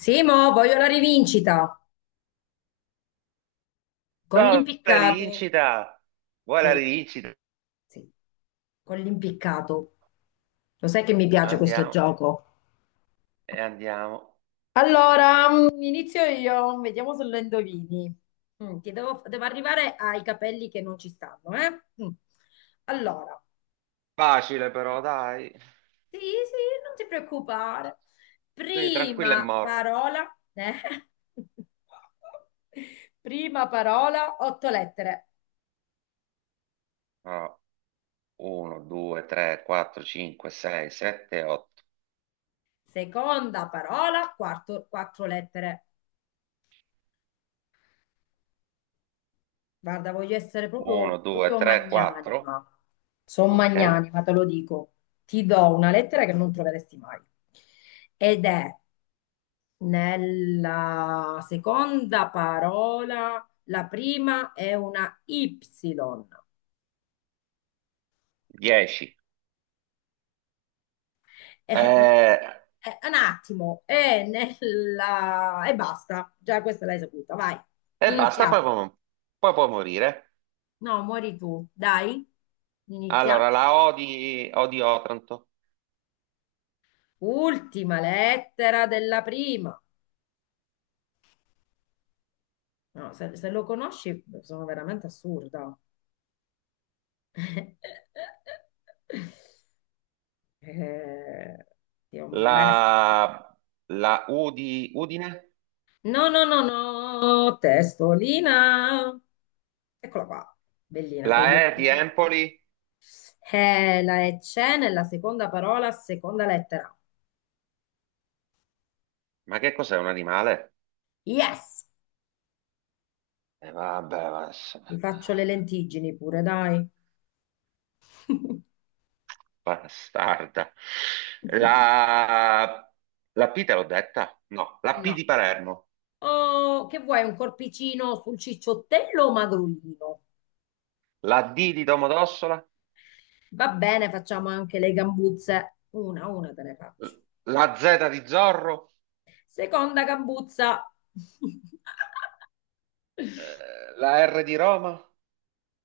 Simo, voglio la rivincita con Ciao, la l'impiccato. rivincita! Vuoi la Sì, rivincita? sì, con l'impiccato. Lo sai che mi piace questo Andiamo gioco. e andiamo. Allora, inizio io, vediamo se lo indovini. Ti devo arrivare ai capelli che non ci stanno, eh? Mm. Allora, Facile però, dai. sì, sì, non ti preoccupare. Sì, tranquillo è Prima morto. parola, eh? Prima parola, otto lettere. 1, 2, 3, 4, 5, 6, 7, 8. Seconda parola, quattro lettere. Guarda, voglio essere 1, proprio, 2, proprio 3, 4. magnanima. Sono Ok. magnanima, te lo dico. Ti do una lettera che non troveresti mai. Ed è nella seconda parola, la prima è una Y. 10. E Eh, non- un attimo, è nella e basta. Già questa l'hai saputa, vai. basta, poi Iniziamo. può, poi può morire. No, muori tu, dai. Inizia. Allora, la O di Otranto, Ultima lettera della prima. No, se lo conosci, sono veramente assurda. Eh, ti ho la, messo. la U di Udine, No, no, no, no, testolina. Eccola qua, bellina, con gli la E di occhietti. Empoli. La E c'è nella seconda parola, seconda lettera. Ma che cos'è un animale? Yes! E vabbè, Ti faccio le lentiggini pure, dai. bastarda. La, la P te l'ho detta? No, la P No. di Palermo, O che vuoi, un corpicino sul cicciottello o magrolino? la D di Domodossola, Va bene, facciamo anche le gambuzze. Una te ne faccio. la Z di Zorro, Seconda gambuzza. La R di Roma.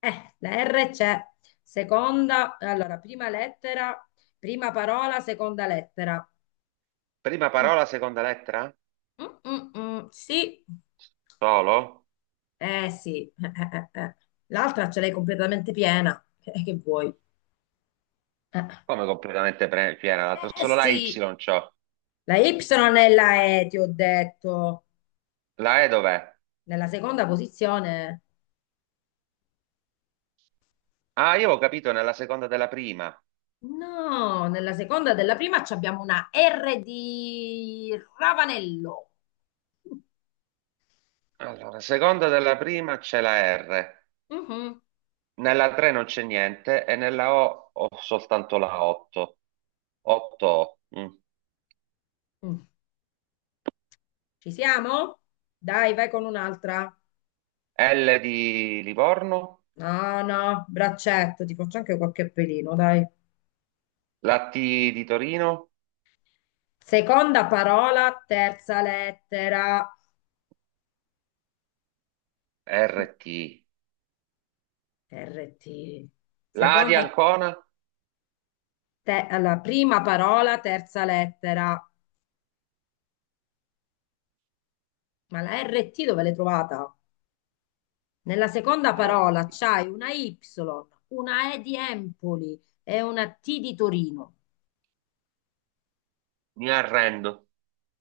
La R c'è. Allora, prima lettera, prima parola, seconda lettera. Prima Mm, parola, seconda lettera? Sì, Solo? eh sì. Eh. L'altra ce l'hai completamente piena. Che vuoi? Eh, Come completamente piena l'altra? eh Solo la Y sì. c'ho. La Y è la E, ti ho detto. La E dov'è? Nella seconda posizione, Ah, io ho capito nella seconda della prima. no, nella seconda della prima ci abbiamo una R di Ravanello. Allora, seconda della prima c'è la R. Mhm. Nella 3 non c'è niente e nella O ho soltanto la 8. 8 O. Mm. Mm. Ci siamo? Dai, vai con un'altra. L di Livorno, No, no, braccetto, ti faccio anche qualche pelino, dai. la T di Torino, Seconda parola, terza lettera. RT. RT. La A di Seconda, Ancona. Alla prima parola, terza lettera. Ma la RT dove l'hai trovata? Nella seconda Ah, parola c'hai una Y, una E di Empoli e una T di Torino. mi arrendo.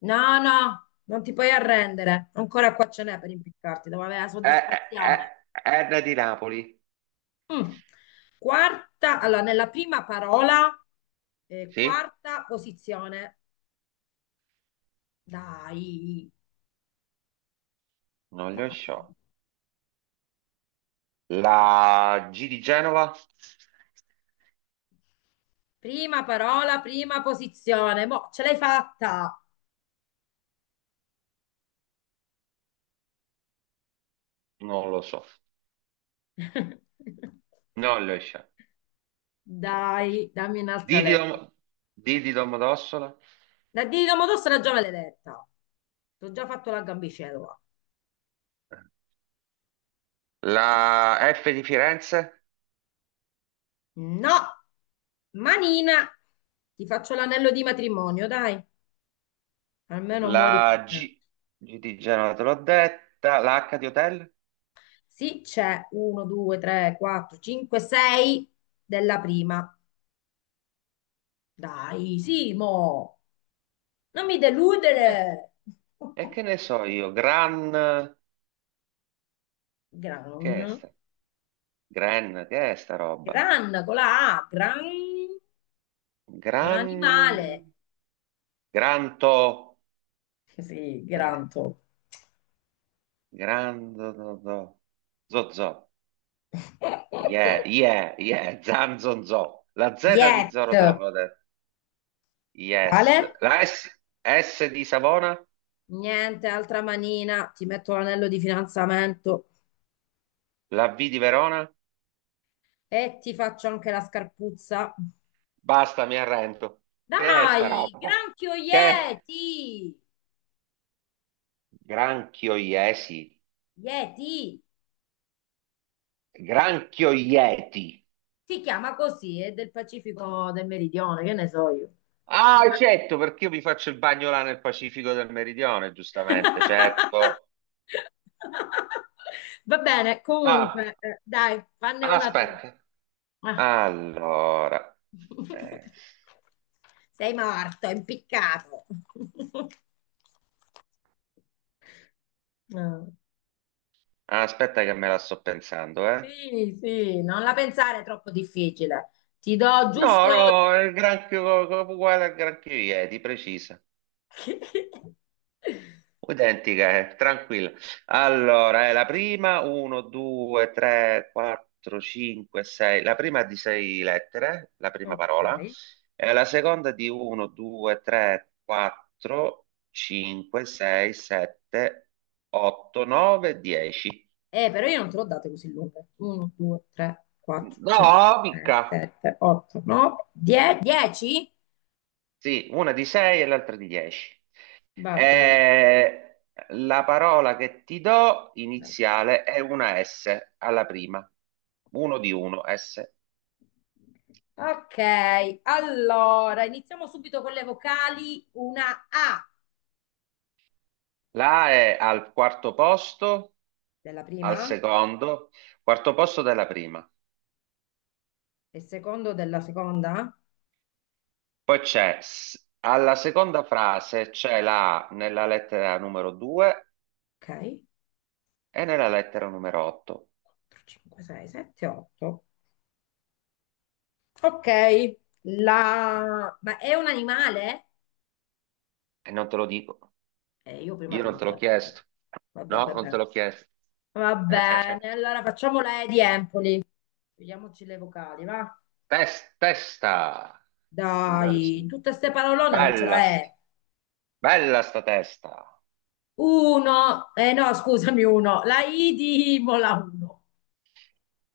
No, no, non ti puoi arrendere. Ancora qua ce n'è per impiccarti, devo avere la E, E- soddisfazione. R di Napoli, Mm. Quarta, allora, nella prima parola, sì? quarta posizione. Dai, Non le dai. so. La G di Genova, Prima parola, prima posizione. Boh, ce l'hai fatta. non lo so. Non le so. Non lo so. Dai, dammi D un'altra di lettera. Dom- D di Domodossola, La di Domodossola era già maledetta. Ti ho già fatto la gambicella. la F di Firenze. No, manina, ti faccio l'anello di matrimonio, dai, almeno muori La contento. G, G di Genova te l'ho detta, la H di Hotel? Sì, c'è 1, 2, 3, 4, 5, 6 della prima. Dai, Simo, non mi Eh, deludere. E che ne so io, Gran, che è Gran, sta? Gran, che è sta roba? gran con la A, gran è un Gran, animale. Granto, Sì, che è? granto. Grando, do, do. Zo, zo, yeah, yeah, yeah, zan, zon, zo. La Z di Yet. Zoro te l'avevo detto, yes. Quale? La S di Savona, Niente, altra manina, ti metto l'anello di fidanzamento la V di Verona, e ti faccio anche la scarpuzza. basta, mi arrendo. Che è sta Dai, roba? granchio Che è? Yeti! Granchio Iesi, Yeti! Granchio Ieti. Si chiama così, è del Pacifico del Meridione, che ne so io. Ah, certo, perché io mi faccio il bagno là nel Pacifico del Meridione, giustamente, certo. Va bene, Ah, comunque, dai, fanne una tu. aspetta. Ah. Allora, eh, Sei morto, impiccato. No. aspetta che me la sto pensando, eh. Sì, sì, non la pensare è troppo difficile. Ti do giusto. No, no, è il granchio uguale al granchio Ieti, preciso. Identiche, tranquilla. Allora, è la prima, 1, 2, 3, 4, 5, 6. La prima è di 6 lettere, la prima parola. Ok. E la seconda è di 1, 2, 3, 4, 5, 6, 7, 8, 9, 10. Però io non te l'ho date così lunghe. 1, 2, 3, 4, No, 5, 6, mica. 7, 8, 9, 10. Sì, una di 6 e l'altra di 10. Va bene. E la parola che ti do iniziale è una S alla prima, uno di uno S. Ok, allora iniziamo subito con le vocali. Una A La A è al quarto posto, della al prima secondo, quarto posto della prima. e secondo della seconda. Poi c'è, alla seconda frase c'è la A nella lettera numero 2 Ok. e nella lettera numero 8. 4, 5, 6, 7, 8. Ok, ma è un animale? E non te lo dico, Io prima io te non l'ho te l'ho detto, però. chiesto. Vabbè, No, non te vabbè. l'ho chiesto. Va Eh. bene, allora facciamo la E di Empoli. Vediamoci le vocali, va? Testa, signore. Dai, tutte ste parolone non ce la Bella, st- è. bella sta testa. Uno, eh no, scusami, uno. La I di Imola, uno.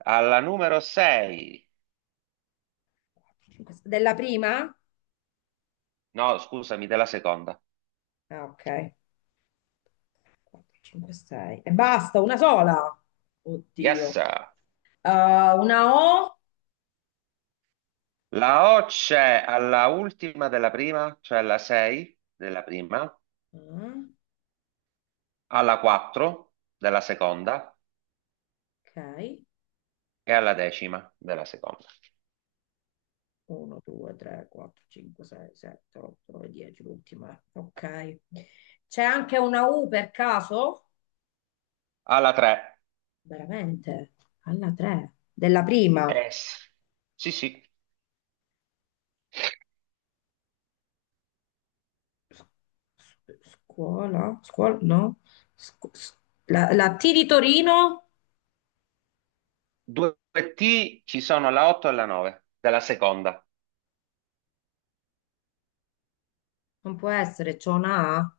Alla numero 6. Quattro, cinque, sei. Della prima? No, scusami, della seconda. Ah, ok. 4, 5, 6. E basta, una sola. Oddio. Yes. Eh, una O. La O c'è alla ultima della prima, cioè alla 6 della prima, Ah, alla 4 della seconda ok. e alla decima della seconda. 1, 2, 3, 4, 5, 6, 7, 8, 9, 10, l'ultima. Ok. C'è anche una U per caso? Alla 3. Veramente? Alla 3. Della prima. Sì, sì. S- Scuola? Scuola? No. Scu- s- la T di Torino? Due T ci sono la 8 e la 9 della seconda. Non può essere, c'è una A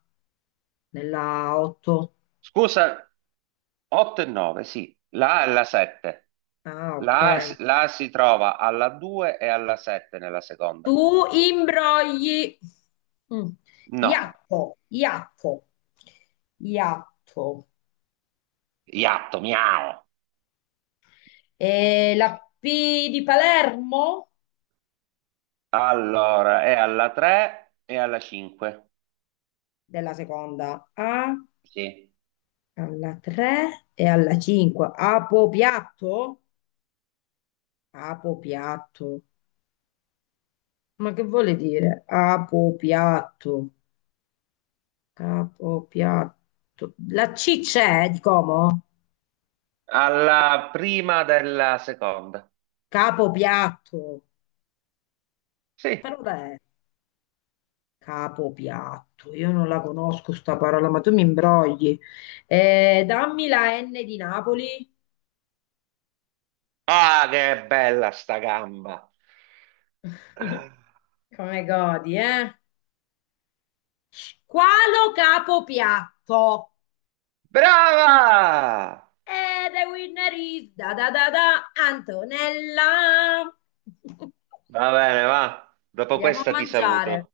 nella 8. Scusa, 8 e 9, sì. La A e la 7. Ah, ok. La A si trova alla 2 e alla 7 nella seconda. Tu imbrogli. Mm. No, Iatto, iatto, iatto. iatto, miau. E la P di Palermo Allora, è alla 3 e alla 5. della seconda A Sì. alla 3 e alla 5. Apopiatto? Apopiatto. Ma che vuole dire? Apopiatto. Capopiatto. La C c'è di Como? Alla prima della seconda. Capopiatto. Che Sì. parola è? Capopiatto. Io non la conosco sta parola, ma tu mi imbrogli. Dammi la N di Napoli. Ah, che bella sta gamba. Come godi, eh? Qualo capo piatto? Brava! E the winner is da da da da Antonella. Va bene, va. Dopo Andiamo a questa ti mangiare. saluto.